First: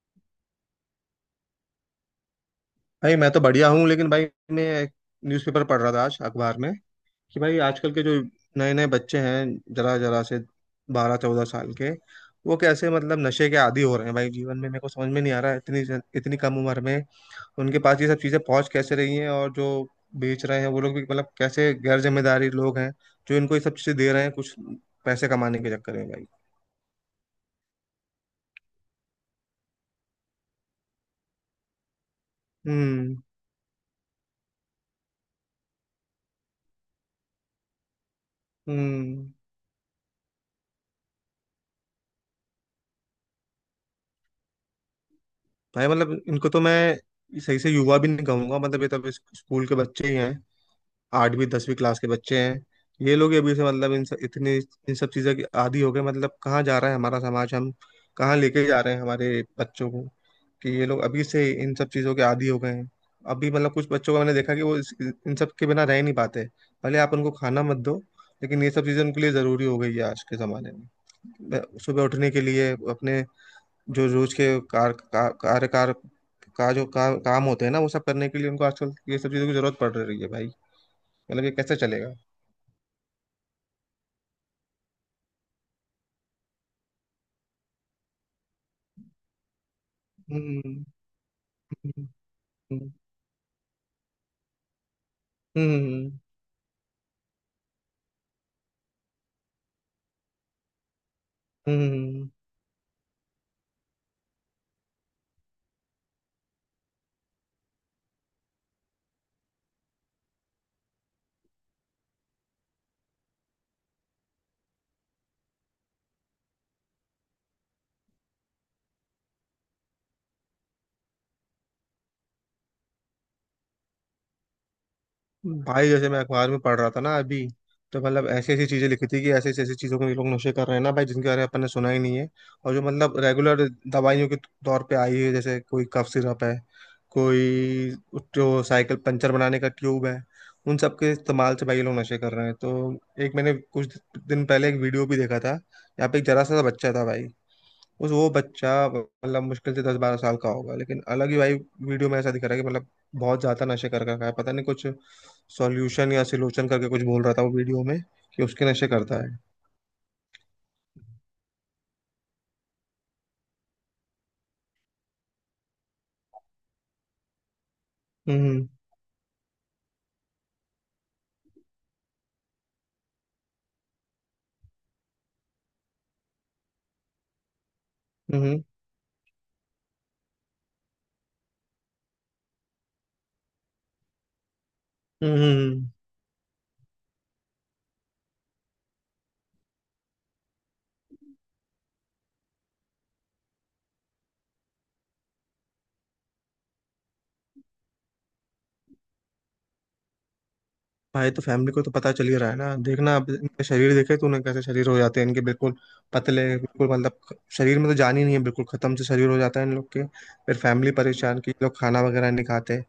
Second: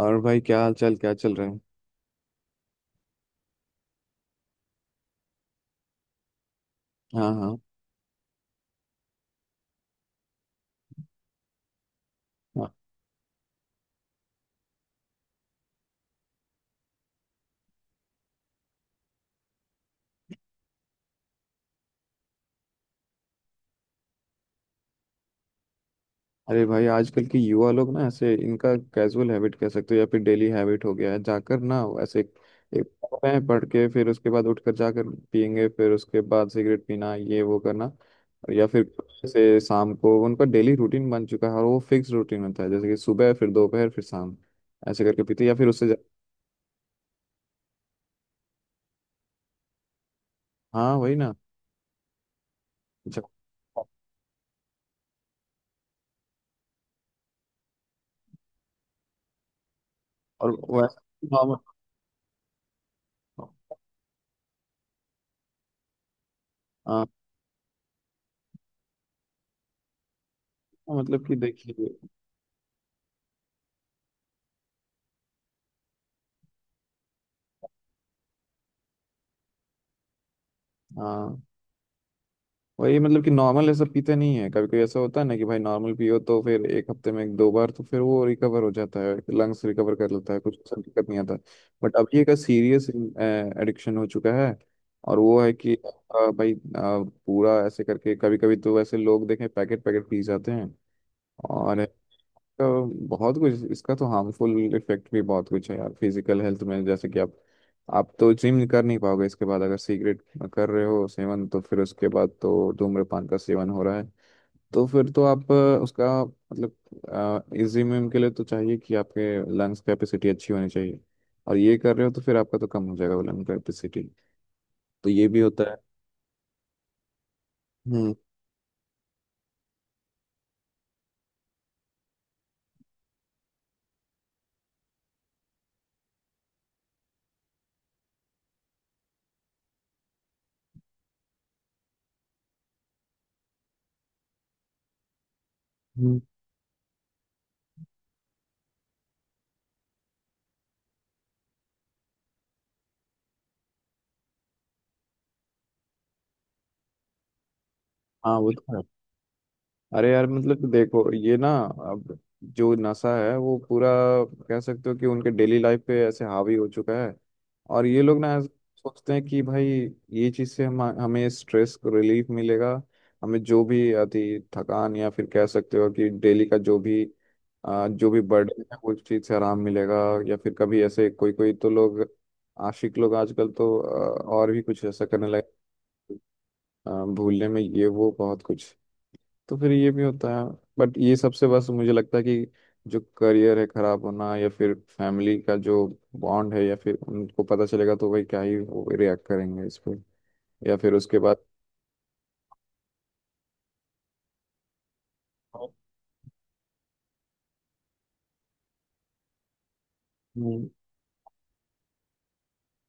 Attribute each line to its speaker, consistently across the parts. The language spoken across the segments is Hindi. Speaker 1: और भाई क्या हाल चाल क्या चल रहे हैं।
Speaker 2: भाई मैं तो बढ़िया हूँ लेकिन भाई मैं एक न्यूज़पेपर पढ़ रहा था आज अखबार में।
Speaker 1: हाँ
Speaker 2: कि भाई
Speaker 1: हाँ
Speaker 2: आजकल के जो नए नए बच्चे हैं, जरा जरा से 12-14 साल के, वो
Speaker 1: हाँ।
Speaker 2: कैसे मतलब नशे के आदी हो रहे हैं भाई जीवन में। मेरे को समझ में नहीं आ रहा है इतनी इतनी कम उम्र में उनके पास ये सब चीज़ें पहुंच कैसे रही हैं। और जो बेच रहे हैं वो लोग भी मतलब कैसे गैर जिम्मेदारी लोग हैं जो इनको ये सब चीज़ें दे रहे हैं कुछ पैसे कमाने के चक्कर में भाई।
Speaker 1: अरे भाई आजकल के युवा लोग ना ऐसे इनका कैजुअल हैबिट कह सकते हो या फिर डेली हैबिट हो गया है, जाकर ना ऐसे एक
Speaker 2: हम्म।
Speaker 1: पढ़ते हैं, पढ़ के फिर उसके बाद उठकर जाकर पियेंगे, फिर उसके बाद सिगरेट पीना ये वो करना। और या फिर
Speaker 2: हम्म।
Speaker 1: ऐसे शाम को उनका डेली रूटीन बन चुका है और वो फिक्स रूटीन होता है, जैसे कि सुबह फिर दोपहर फिर शाम, ऐसे करके पीते हैं, या फिर
Speaker 2: भाई
Speaker 1: उससे
Speaker 2: मतलब इनको तो मैं सही से युवा भी नहीं कहूंगा, मतलब ये तो अभी स्कूल के बच्चे ही हैं,
Speaker 1: हाँ वही ना।
Speaker 2: 8वीं 10वीं क्लास के बच्चे हैं। ये
Speaker 1: अच्छा,
Speaker 2: लोग ही अभी से मतलब इन सब चीज़ों की आदी हो गए। मतलब कहाँ जा रहा है हमारा समाज, हम कहाँ लेके जा रहे हैं हमारे बच्चों को,
Speaker 1: और
Speaker 2: कि ये लोग अभी
Speaker 1: वैसे
Speaker 2: से
Speaker 1: हाँ,
Speaker 2: इन सब चीज़ों के आदी हो गए हैं। अभी मतलब कुछ बच्चों का मैंने देखा कि वो इन सब के बिना रह ही नहीं पाते। भले
Speaker 1: हाँ,
Speaker 2: आप उनको खाना मत दो, लेकिन ये सब चीज़ें उनके लिए ज़रूरी हो गई है आज के ज़माने में।
Speaker 1: मतलब कि देखिए।
Speaker 2: सुबह उठने के लिए अपने, जो रोज के कार का, कार्यकार का जो का, काम होते हैं ना, वो सब करने के लिए उनको आजकल ये सब चीज़ों की ज़रूरत पड़ रही है भाई।
Speaker 1: हाँ
Speaker 2: मतलब ये कैसे चलेगा।
Speaker 1: वही मतलब कि नॉर्मल ऐसा पीते नहीं है, कभी कभी ऐसा होता है ना कि भाई नॉर्मल पियो तो फिर एक हफ्ते में एक दो बार तो फिर वो रिकवर हो जाता है, लंग्स रिकवर कर लेता है, कुछ ऐसा
Speaker 2: हम्म।
Speaker 1: दिक्कत नहीं आता। बट अब
Speaker 2: हम्म।
Speaker 1: ये का सीरियस
Speaker 2: हम्म।
Speaker 1: एडिक्शन हो चुका है। और वो है कि
Speaker 2: हम्म,
Speaker 1: भाई पूरा ऐसे करके कभी कभी तो ऐसे लोग देखें पैकेट पैकेट पी जाते हैं। और
Speaker 2: हम्म।
Speaker 1: तो बहुत कुछ इसका तो हार्मफुल इफेक्ट भी बहुत कुछ है यार, फिजिकल हेल्थ में जैसे कि आप तो जिम कर नहीं पाओगे इसके बाद। अगर सिगरेट कर रहे हो सेवन तो फिर उसके बाद तो धूम्रपान का सेवन हो रहा है, तो फिर तो आप उसका मतलब जिम के लिए तो चाहिए कि आपके लंग्स कैपेसिटी अच्छी होनी चाहिए और ये कर रहे हो तो फिर आपका तो कम हो जाएगा वो लंग कैपेसिटी, तो ये भी होता है।
Speaker 2: भाई जैसे मैं अखबार में पढ़ रहा था ना अभी, तो
Speaker 1: हम्म।
Speaker 2: मतलब ऐसी ऐसी चीजें लिखी थी कि ऐसी ऐसी चीजों को ये लोग नशे कर रहे हैं ना भाई, जिनके बारे में अपन ने सुना ही नहीं है। और जो मतलब रेगुलर दवाइयों के तौर पे आई है, जैसे कोई कफ सिरप है, कोई जो साइकिल पंचर बनाने का ट्यूब है, उन सब के इस्तेमाल से भाई ये लोग नशे कर रहे हैं। तो एक मैंने कुछ दिन पहले एक वीडियो भी देखा था, यहाँ पे
Speaker 1: हम्म।
Speaker 2: एक जरा सा बच्चा था भाई। उस वो बच्चा मतलब मुश्किल से 10-12 साल का होगा, लेकिन अलग ही भाई वीडियो में ऐसा दिख रहा है कि मतलब बहुत ज्यादा नशे कर रखा है, पता नहीं कुछ सॉल्यूशन या सिलोचन करके कुछ बोल रहा था वो वीडियो में
Speaker 1: हाँ
Speaker 2: कि
Speaker 1: वो
Speaker 2: उसके
Speaker 1: तो है।
Speaker 2: नशे करता है।
Speaker 1: अरे यार मतलब देखो ये ना, अब जो नशा है वो पूरा, कह सकते हो कि उनके डेली लाइफ पे ऐसे हावी हो चुका है। और ये लोग ना
Speaker 2: हम्म।
Speaker 1: सोचते हैं कि भाई ये चीज से हम हमें स्ट्रेस को रिलीफ मिलेगा, हमें जो भी अति थकान या फिर कह सकते हो कि डेली का जो भी जो भी
Speaker 2: हम्म। हम्म।
Speaker 1: बर्डन है उस चीज से आराम मिलेगा। या फिर कभी ऐसे कोई कोई तो लोग, आशिक लोग आजकल तो और भी कुछ ऐसा करने
Speaker 2: हम्म, हम्म,
Speaker 1: लगे,
Speaker 2: हम्म।
Speaker 1: भूलने में ये वो बहुत कुछ, तो फिर ये भी होता है। बट ये सबसे बस मुझे लगता है कि जो करियर है खराब होना या फिर फैमिली का जो बॉन्ड है, या फिर उनको पता चलेगा तो भाई क्या ही वो रिएक्ट करेंगे इस पे, या फिर उसके
Speaker 2: भाई
Speaker 1: बाद।
Speaker 2: तो फैमिली को तो पता चल ही रहा है ना। देखना अब इनका शरीर, देखे तूने कैसे शरीर हो जाते हैं इनके, बिल्कुल पतले, बिल्कुल मतलब शरीर में तो जान ही नहीं है, बिल्कुल खत्म से शरीर हो जाता है इन लोग के। फिर
Speaker 1: हम्म,
Speaker 2: फैमिली परेशान की लोग खाना वगैरह नहीं खाते,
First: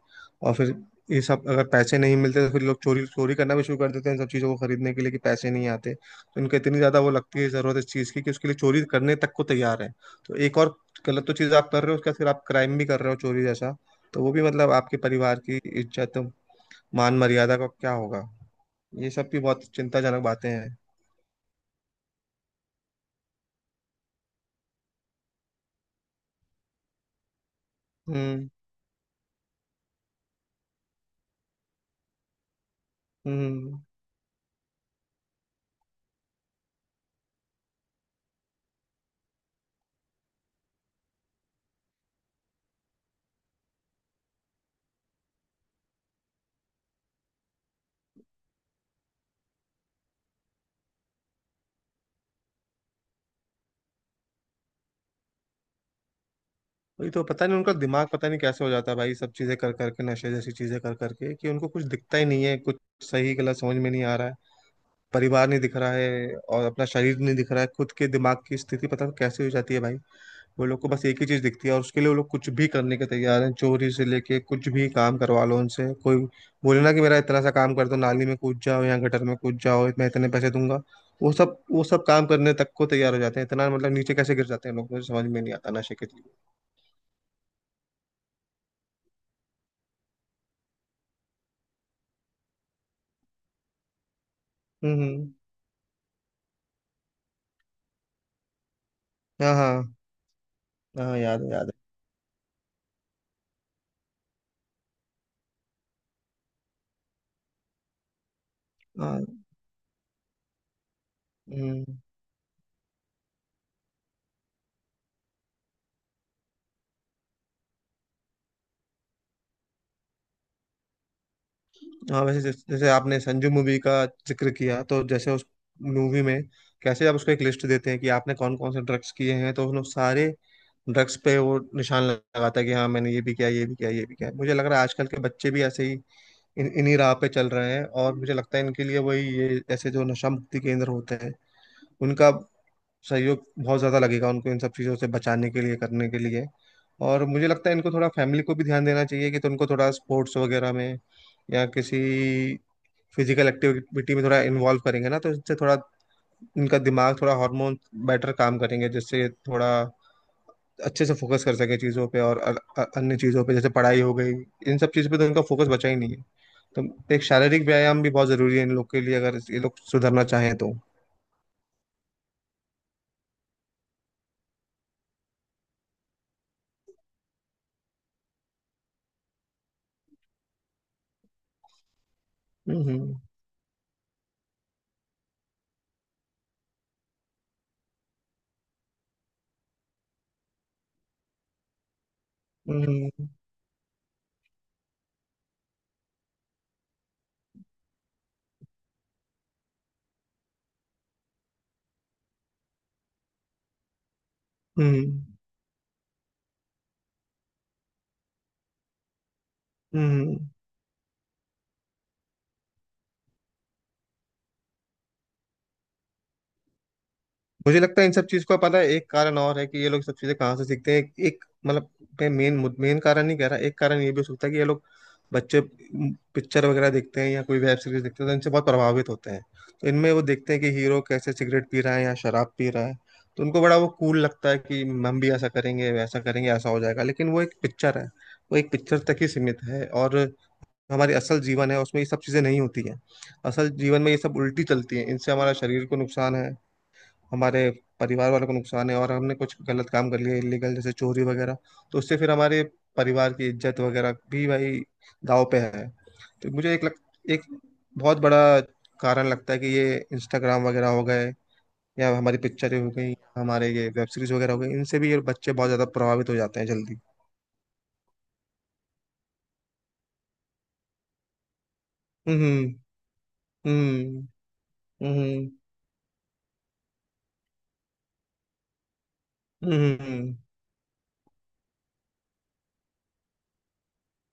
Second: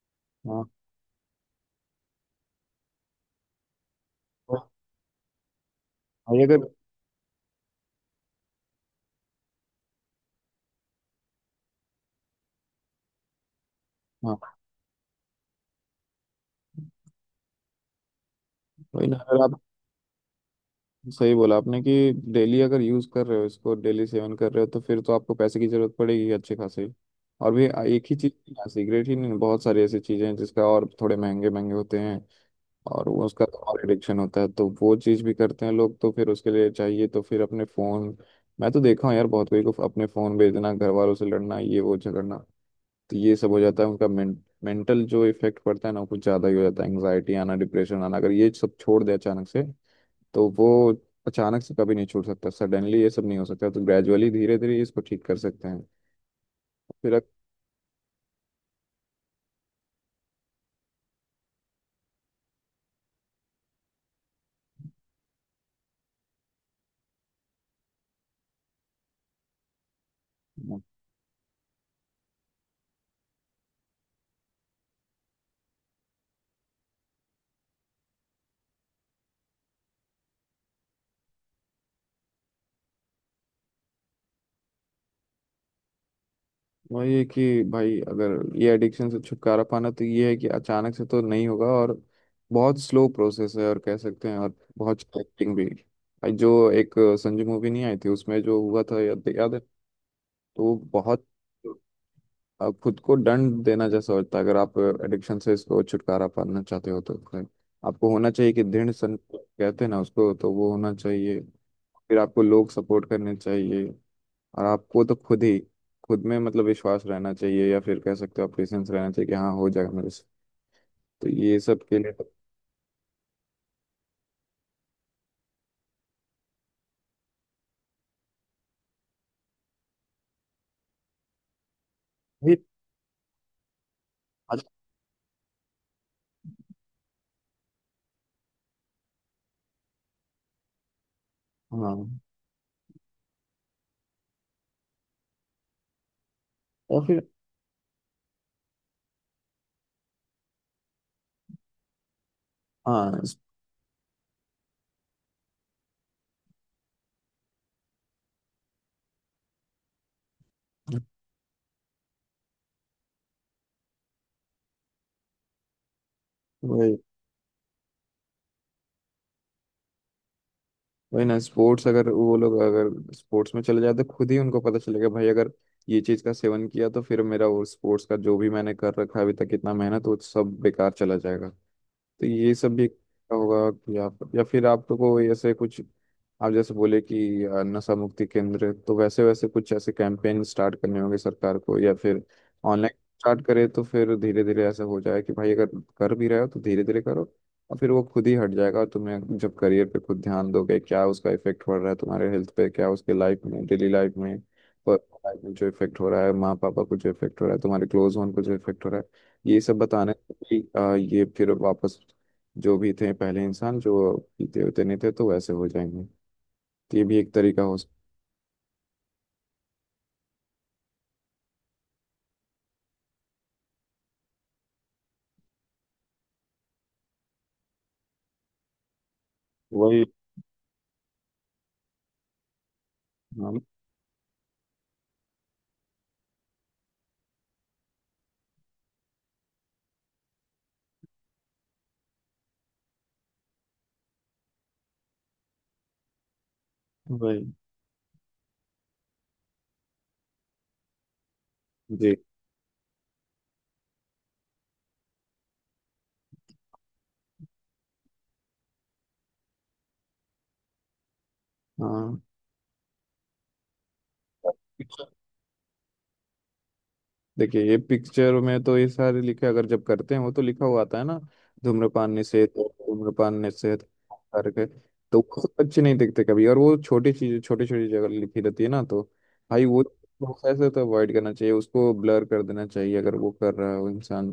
Speaker 2: और
Speaker 1: हाँ।
Speaker 2: फिर ये सब अगर पैसे नहीं मिलते तो फिर लोग चोरी चोरी करना भी शुरू कर देते हैं इन सब चीज़ों को खरीदने के लिए, कि पैसे नहीं आते तो
Speaker 1: भाई
Speaker 2: इनको
Speaker 1: अगर,
Speaker 2: इतनी ज़्यादा वो लगती है ज़रूरत इस चीज़ की कि उसके लिए चोरी करने तक को तैयार है। तो एक और गलत तो चीज़ आप कर रहे हो, उसके बाद फिर आप क्राइम भी कर रहे हो चोरी जैसा। तो वो भी
Speaker 1: हाँ
Speaker 2: मतलब आपके परिवार की इज्जत मान मर्यादा का क्या होगा,
Speaker 1: वही
Speaker 2: ये
Speaker 1: ना
Speaker 2: सब भी
Speaker 1: अगर आप,
Speaker 2: बहुत चिंताजनक बातें हैं।
Speaker 1: सही बोला आपने कि डेली अगर यूज कर रहे हो इसको, डेली सेवन कर रहे हो तो फिर तो आपको पैसे की जरूरत पड़ेगी अच्छे खासे। और भी एक ही चीज,
Speaker 2: हम्म।
Speaker 1: सिगरेट ही नहीं, बहुत सारी ऐसी चीजें हैं जिसका, और थोड़े महंगे महंगे होते हैं और वो उसका कमाल
Speaker 2: हम्म।
Speaker 1: एडिक्शन होता है, तो वो चीज़ भी करते हैं लोग, तो फिर उसके लिए चाहिए, तो फिर अपने फ़ोन मैं तो देखा हूँ यार बहुत, कोई को अपने फ़ोन भेजना, घर वालों से लड़ना, ये वो झगड़ना, तो ये सब हो जाता है उनका मेंटल जो इफेक्ट पड़ता है ना वो कुछ ज़्यादा ही हो जाता है, एंग्जाइटी आना, डिप्रेशन आना अगर ये सब छोड़ दे अचानक से, तो वो अचानक से कभी नहीं छूट सकता, सडनली ये सब नहीं हो सकता, तो ग्रेजुअली धीरे धीरे इसको ठीक कर सकते हैं।
Speaker 2: वही
Speaker 1: फिर
Speaker 2: तो, पता नहीं उनका दिमाग पता नहीं कैसे हो जाता है भाई, सब चीजें कर करके, नशे जैसी चीजें कर करके, कि उनको कुछ दिखता ही नहीं है, कुछ सही गलत समझ में नहीं आ रहा है, परिवार नहीं दिख रहा है और अपना शरीर नहीं दिख रहा है, खुद के दिमाग की स्थिति पता नहीं कैसे हो जाती है भाई। वो लोग को बस एक ही चीज दिखती है और उसके लिए वो लोग कुछ भी करने के तैयार हैं, चोरी से लेके कुछ भी काम करवा लो उनसे, कोई बोले ना कि मेरा इतना सा काम कर दो, नाली में कूद जाओ या गटर में कूद जाओ मैं इतने पैसे दूंगा, वो सब काम करने तक को तैयार हो जाते हैं। इतना मतलब नीचे कैसे गिर जाते हैं लोग, मुझे समझ में नहीं आता नशे के लिए।
Speaker 1: वही है कि भाई अगर ये एडिक्शन से छुटकारा पाना, तो ये है कि अचानक से तो नहीं होगा और बहुत स्लो प्रोसेस है, और कह सकते हैं और बहुत
Speaker 2: हम्म। हम्म।
Speaker 1: एक्टिंग भी भाई, जो एक संजू मूवी नहीं आई थी, उसमें जो हुआ था, याद याद
Speaker 2: हाँ,
Speaker 1: है।
Speaker 2: हाँ।
Speaker 1: तो वो
Speaker 2: हाँ
Speaker 1: बहुत
Speaker 2: याद है, याद
Speaker 1: खुद को दंड देना जैसा होता है अगर आप एडिक्शन से इसको छुटकारा पाना चाहते हो तो फिर आपको होना चाहिए कि दृढ़
Speaker 2: है। हाँ।
Speaker 1: संकल्प कहते हैं ना उसको, तो वो होना चाहिए।
Speaker 2: हम्म।
Speaker 1: फिर आपको लोग सपोर्ट करने चाहिए, और आपको तो खुद ही खुद में मतलब विश्वास रहना चाहिए, या फिर कह सकते हो आप पेशेंस रहना चाहिए कि हाँ हो जाएगा मेरे से, तो ये सब के लिए
Speaker 2: हाँ
Speaker 1: तो,
Speaker 2: वैसे, जैसे जैसे आपने संजू मूवी का जिक्र किया, तो जैसे उस मूवी में कैसे आप उसको एक लिस्ट देते हैं कि आपने कौन कौन से ड्रग्स किए हैं, तो उन्होंने सारे ड्रग्स पे वो निशान लगाता
Speaker 1: फिर
Speaker 2: है कि हाँ मैंने ये भी किया, ये भी किया, ये भी किया, मुझे लग
Speaker 1: अच्छा,
Speaker 2: रहा है आजकल के बच्चे भी ऐसे ही इन्हीं राह पे चल रहे हैं। और मुझे लगता है इनके लिए वही, ये ऐसे जो नशा मुक्ति केंद्र होते हैं,
Speaker 1: हाँ
Speaker 2: उनका सहयोग बहुत ज्यादा लगेगा उनको इन सब चीजों से बचाने के लिए, करने के लिए।
Speaker 1: और
Speaker 2: और
Speaker 1: फिर
Speaker 2: मुझे लगता है इनको थोड़ा, फैमिली को भी ध्यान देना चाहिए कि तो उनको थोड़ा स्पोर्ट्स वगैरह में या किसी
Speaker 1: हाँ
Speaker 2: फिजिकल एक्टिविटी में थोड़ा इन्वॉल्व करेंगे ना, तो इससे थोड़ा उनका दिमाग, थोड़ा हार्मोन बेटर काम करेंगे, जिससे थोड़ा अच्छे से फोकस कर सके चीज़ों पे और अन्य चीज़ों पे, जैसे पढ़ाई हो गई, इन सब चीज़ों पे तो उनका फोकस बचा ही नहीं है।
Speaker 1: वही।
Speaker 2: तो एक शारीरिक व्यायाम भी बहुत ज़रूरी है इन लोग के लिए, अगर ये लोग सुधरना चाहें तो।
Speaker 1: वही ना स्पोर्ट्स अगर, वो लोग अगर स्पोर्ट्स में चले जाते, खुद ही उनको पता चलेगा भाई अगर ये चीज़ का सेवन किया तो फिर मेरा वो स्पोर्ट्स का जो भी मैंने कर रखा है अभी तक इतना मेहनत वो सब बेकार चला जाएगा, तो ये सब
Speaker 2: हम्म।
Speaker 1: भी
Speaker 2: हम्म।
Speaker 1: होगा। या या फिर आपको ऐसे कुछ, आप जैसे बोले कि नशा मुक्ति केंद्र तो वैसे वैसे कुछ ऐसे कैंपेन स्टार्ट करने होंगे सरकार को, या फिर ऑनलाइन
Speaker 2: हम्म।
Speaker 1: स्टार्ट करे तो फिर धीरे धीरे ऐसा हो जाए कि भाई अगर कर भी रहे हो तो धीरे धीरे करो, और फिर वो खुद ही हट जाएगा। और तुम्हें जब करियर पे खुद ध्यान दोगे क्या उसका इफेक्ट पड़ रहा है तुम्हारे हेल्थ पे, क्या उसके लाइफ में डेली लाइफ में पर्सनल
Speaker 2: हम्म।
Speaker 1: लाइफ में जो इफेक्ट हो रहा है, माँ पापा को जो इफेक्ट हो रहा है, तुम्हारे क्लोज वन को जो इफेक्ट हो रहा है, ये सब बताने से
Speaker 2: हम्म।
Speaker 1: भी, ये फिर वापस जो भी थे पहले इंसान जो पीते होते नहीं थे, तो वैसे हो जाएंगे, तो ये भी एक तरीका हो
Speaker 2: मुझे
Speaker 1: सकता।
Speaker 2: लगता है इन सब चीज का, पता है एक कारण और है कि ये लोग सब चीजें कहाँ से सीखते हैं। एक मतलब मैं मेन मेन कारण नहीं कह रहा, एक कारण ये भी हो सकता है कि ये लोग, बच्चे, पिक्चर वगैरह देखते हैं या कोई वेब सीरीज देखते हैं तो इनसे बहुत प्रभावित होते हैं। तो
Speaker 1: वही।
Speaker 2: इनमें वो देखते हैं कि हीरो कैसे सिगरेट पी रहा है या शराब पी रहा है, तो
Speaker 1: हाँ।
Speaker 2: उनको बड़ा वो कूल लगता है कि हम भी ऐसा करेंगे वैसा करेंगे, ऐसा हो जाएगा। लेकिन वो एक पिक्चर है, वो एक पिक्चर तक ही सीमित है। और हमारी असल जीवन है, उसमें ये सब चीजें नहीं होती हैं। असल जीवन में ये सब उल्टी चलती हैं, इनसे हमारा शरीर को नुकसान है,
Speaker 1: वही।
Speaker 2: हमारे परिवार वालों को नुकसान है, और हमने कुछ गलत काम कर लिया इलीगल जैसे चोरी वगैरह, तो
Speaker 1: जी।
Speaker 2: उससे फिर हमारे परिवार की इज्जत वगैरह भी भाई दाव पे है। तो मुझे एक बहुत बड़ा कारण लगता है कि ये इंस्टाग्राम वगैरह हो गए या
Speaker 1: हाँ।
Speaker 2: हमारी पिक्चरें हो गई, हमारे ये वेब सीरीज वगैरह हो गई, इनसे भी ये बच्चे बहुत ज्यादा प्रभावित हो जाते हैं जल्दी।
Speaker 1: देखिए, ये पिक्चर में तो ये सारे लिखे अगर जब करते हैं वो तो लिखा हुआ आता है ना, धूम्रपान निषेध,
Speaker 2: हम्म।
Speaker 1: धूम्रपान निषेध
Speaker 2: हम्म।
Speaker 1: करके, तो वो
Speaker 2: हम्म।
Speaker 1: सब अच्छे नहीं दिखते कभी और वो छोटी चीज छोटी छोटी जगह लिखी रहती है ना, तो भाई वो
Speaker 2: हम्म। हम्म।
Speaker 1: वो ऐसे तो अवॉइड करना चाहिए, उसको ब्लर कर देना चाहिए अगर वो कर रहा है वो इंसान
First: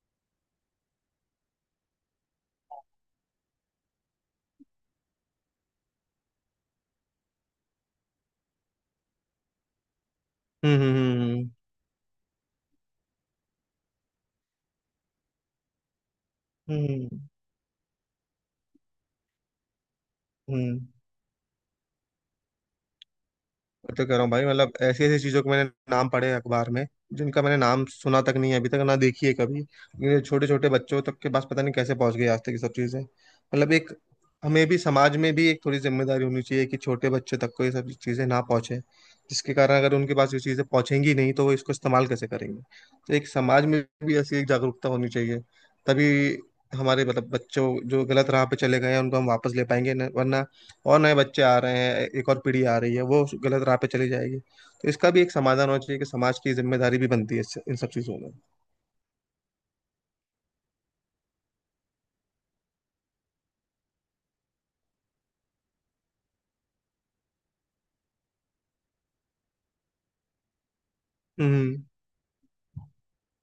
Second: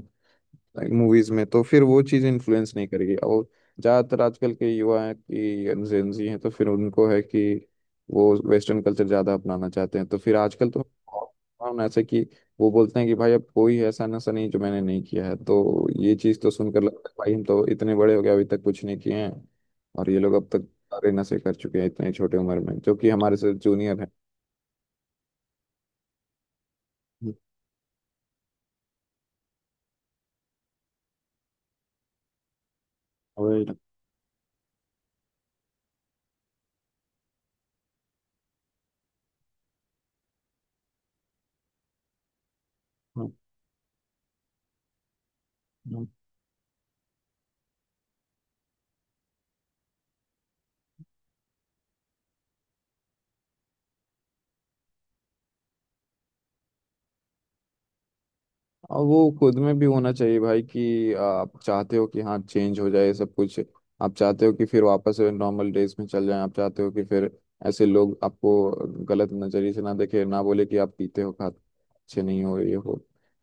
Speaker 1: लाइक मूवीज में, तो फिर वो चीज़ इन्फ्लुएंस नहीं करेगी। और ज़्यादातर आजकल के युवा हैं कि जेंजी हैं तो फिर उनको है कि वो वेस्टर्न कल्चर ज़्यादा अपनाना चाहते हैं, तो फिर आजकल तो
Speaker 2: हम्म। हम्म।
Speaker 1: हम ऐसे कि, वो बोलते हैं कि भाई अब कोई ऐसा नशा नहीं जो मैंने नहीं किया है, तो ये चीज़ तो सुनकर लगता है
Speaker 2: हम्म।
Speaker 1: भाई, हम तो इतने बड़े हो गए अभी तक कुछ नहीं किए हैं और ये लोग अब
Speaker 2: हम्म,
Speaker 1: तक
Speaker 2: हम्म,
Speaker 1: सारे नशे कर चुके हैं इतनी छोटी उम्र में, जो कि हमारे से
Speaker 2: मैं
Speaker 1: जूनियर
Speaker 2: तो
Speaker 1: है।
Speaker 2: कह रहा हूँ भाई मतलब ऐसी ऐसी चीजों के मैंने नाम पढ़े हैं अखबार में जिनका मैंने नाम सुना तक नहीं है अभी तक, ना देखी है कभी, ये छोटे छोटे बच्चों तक के पास पता नहीं कैसे पहुंच गई आज तक ये सब चीजें,
Speaker 1: वही
Speaker 2: मतलब
Speaker 1: लगता
Speaker 2: एक, हमें भी समाज में भी एक थोड़ी जिम्मेदारी होनी चाहिए कि छोटे बच्चे तक को ये सब चीजें ना पहुंचे, जिसके कारण, अगर उनके पास ये चीजें पहुंचेंगी नहीं तो वो इसको इस्तेमाल कैसे करेंगे। तो एक समाज में भी ऐसी एक जागरूकता होनी चाहिए,
Speaker 1: है।
Speaker 2: तभी हमारे मतलब बच्चों जो गलत राह पे चले गए हैं उनको हम वापस ले पाएंगे, वरना और नए बच्चे आ रहे हैं, एक और पीढ़ी आ रही है वो गलत राह पे चली जाएगी। तो इसका भी एक समाधान होना चाहिए, कि समाज की जिम्मेदारी भी बनती है इन सब चीज़ों में।
Speaker 1: और वो खुद में भी होना चाहिए भाई कि आप चाहते हो कि हाँ चेंज हो जाए सब कुछ, आप चाहते हो कि फिर वापस नॉर्मल डेज में चल जाए, आप चाहते हो कि फिर ऐसे लोग आपको गलत नजरिए से ना देखे, ना बोले कि आप पीते हो खाते
Speaker 2: हम्म।
Speaker 1: अच्छे नहीं हो ये हो।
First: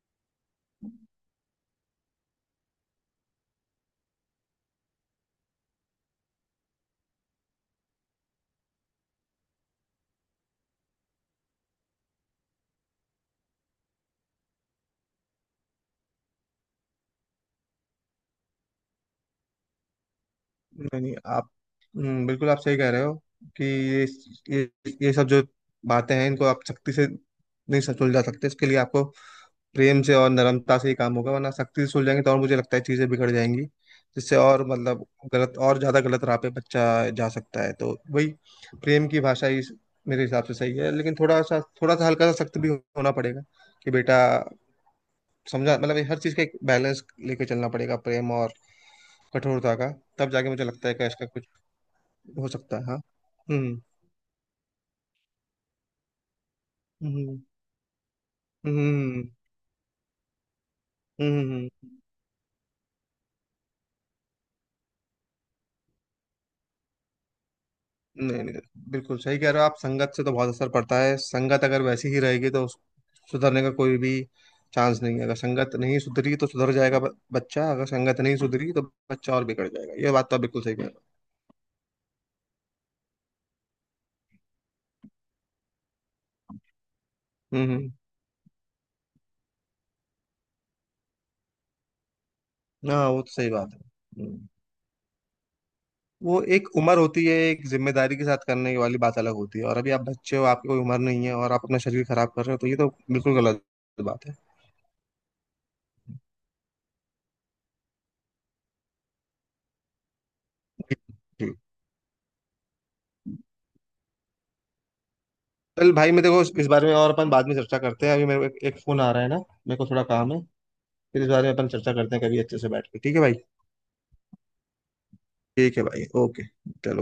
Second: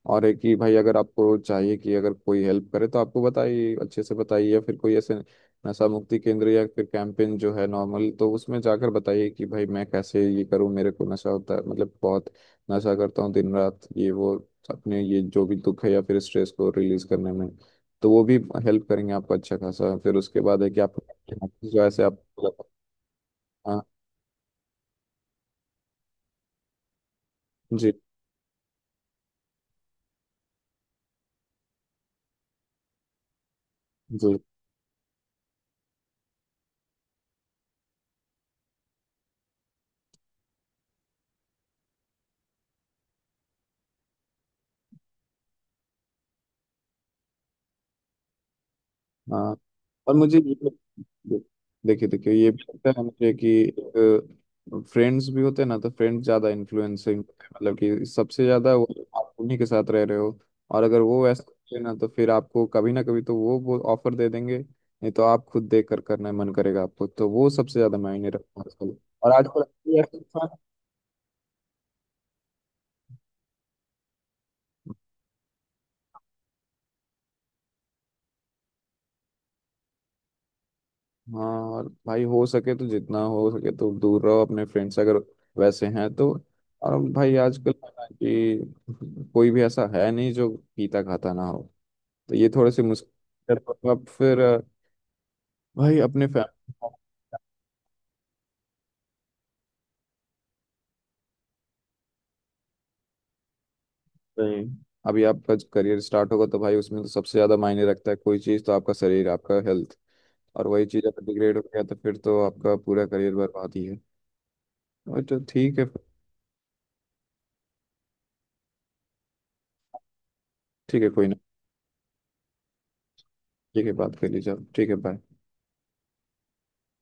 Speaker 1: और है कि भाई अगर आपको चाहिए कि अगर कोई हेल्प करे तो आपको बताइए, अच्छे से बताइए, या फिर कोई ऐसे नशा मुक्ति केंद्र या फिर कैंपेन जो है नॉर्मल, तो उसमें जाकर बताइए कि भाई मैं कैसे ये करूँ, मेरे को नशा होता है मतलब बहुत नशा करता हूँ दिन रात ये वो, अपने ये जो भी दुख है या फिर स्ट्रेस को रिलीज करने में, तो वो भी हेल्प करेंगे आपको अच्छा खासा, फिर उसके बाद है कि आप
Speaker 2: नहीं नहीं आप।
Speaker 1: जो ऐसे आप,
Speaker 2: बिल्कुल आप सही कह रहे हो कि
Speaker 1: हाँ।
Speaker 2: ये ये सब जो बातें हैं, इनको आप सख्ती से नहीं
Speaker 1: जी।
Speaker 2: सुलझा सकते, इसके लिए आपको प्रेम से और नरमता से ही काम होगा, वरना सख्ती से सुलझाएंगे तो और मुझे लगता है चीजें बिगड़ जाएंगी, जिससे
Speaker 1: जी।
Speaker 2: और मतलब गलत और ज्यादा गलत राह पे बच्चा जा सकता है। तो वही प्रेम की भाषा ही मेरे हिसाब से सही है, लेकिन थोड़ा सा हल्का सा सख्त भी होना पड़ेगा कि बेटा समझा, मतलब ये हर चीज का एक बैलेंस लेके चलना पड़ेगा, प्रेम और
Speaker 1: हाँ।
Speaker 2: कठोरता का।
Speaker 1: और
Speaker 2: तब
Speaker 1: मुझे
Speaker 2: जाके
Speaker 1: ये
Speaker 2: मुझे लगता है कि इसका
Speaker 1: दे-
Speaker 2: कुछ
Speaker 1: देखिए, देखिए
Speaker 2: हो
Speaker 1: ये भी
Speaker 2: सकता है।
Speaker 1: लगता
Speaker 2: हाँ।
Speaker 1: है मुझे
Speaker 2: हम्म।
Speaker 1: कि फ्रेंड्स भी होते हैं ना तो फ्रेंड्स ज्यादा इन्फ्लुएंसिंग
Speaker 2: हम्म।
Speaker 1: मतलब कि सबसे ज्यादा
Speaker 2: हम्म।
Speaker 1: वो,
Speaker 2: हम्म।
Speaker 1: आप उन्हीं के साथ रह रहे हो और अगर वो
Speaker 2: हम्म,
Speaker 1: वैसे
Speaker 2: हम्म,
Speaker 1: होते हैं ना
Speaker 2: हम्म।
Speaker 1: तो फिर आपको कभी ना कभी तो वो ऑफर दे देंगे, नहीं तो आप खुद देख कर करना मन करेगा आपको, तो वो सबसे ज्यादा मायने
Speaker 2: नहीं
Speaker 1: रखता
Speaker 2: नहीं,
Speaker 1: है आजकल।
Speaker 2: बिल्कुल
Speaker 1: और
Speaker 2: सही कह रहे
Speaker 1: आजकल,
Speaker 2: हो आप, संगत से तो बहुत असर पड़ता है, संगत अगर वैसी ही रहेगी तो सुधरने का कोई भी चांस नहीं है, अगर संगत नहीं सुधरी तो सुधर जाएगा बच्चा, अगर संगत नहीं सुधरी तो बच्चा और बिगड़ जाएगा, ये बात तो आप बिल्कुल सही कह रहे
Speaker 1: हाँ। और भाई हो सके तो जितना हो सके तो दूर रहो अपने फ्रेंड से अगर वैसे हैं तो। और भाई
Speaker 2: हो। हम्म।
Speaker 1: आजकल पता है ना कि कोई भी ऐसा है नहीं जो पीता खाता ना हो, तो ये थोड़े से
Speaker 2: हाँ वो तो सही
Speaker 1: मुश्किल है।
Speaker 2: बात
Speaker 1: तो अब
Speaker 2: है।
Speaker 1: फिर
Speaker 2: हम्म।
Speaker 1: भाई अपने
Speaker 2: वो एक
Speaker 1: फैमिली,
Speaker 2: उम्र होती है, एक जिम्मेदारी के साथ करने की वाली बात अलग होती है, और अभी आप बच्चे हो, आपकी कोई उम्र नहीं है और आप अपना शरीर खराब कर रहे हो, तो ये तो बिल्कुल गलत बात है।
Speaker 1: अभी आपका करियर स्टार्ट होगा तो भाई उसमें तो सबसे ज्यादा मायने रखता है कोई चीज़, तो आपका शरीर आपका हेल्थ, और वही चीज़ अगर
Speaker 2: जी।
Speaker 1: डिग्रेड हो गया तो फिर तो आपका पूरा करियर बर्बाद ही है। और तो ठीक है,
Speaker 2: चल भाई मैं, देखो इस बारे में और अपन बाद में चर्चा करते हैं, अभी मेरे को एक फोन आ रहा है ना, मेरे को थोड़ा काम है।
Speaker 1: ठीक है
Speaker 2: फिर
Speaker 1: कोई
Speaker 2: इस
Speaker 1: ना,
Speaker 2: बारे में अपन चर्चा करते हैं कभी अच्छे से बैठ के। ठीक है भाई।
Speaker 1: ठीक है बात कर लीजिए आप, ठीक है, बाय।
Speaker 2: ठीक है भाई, ओके, चलो।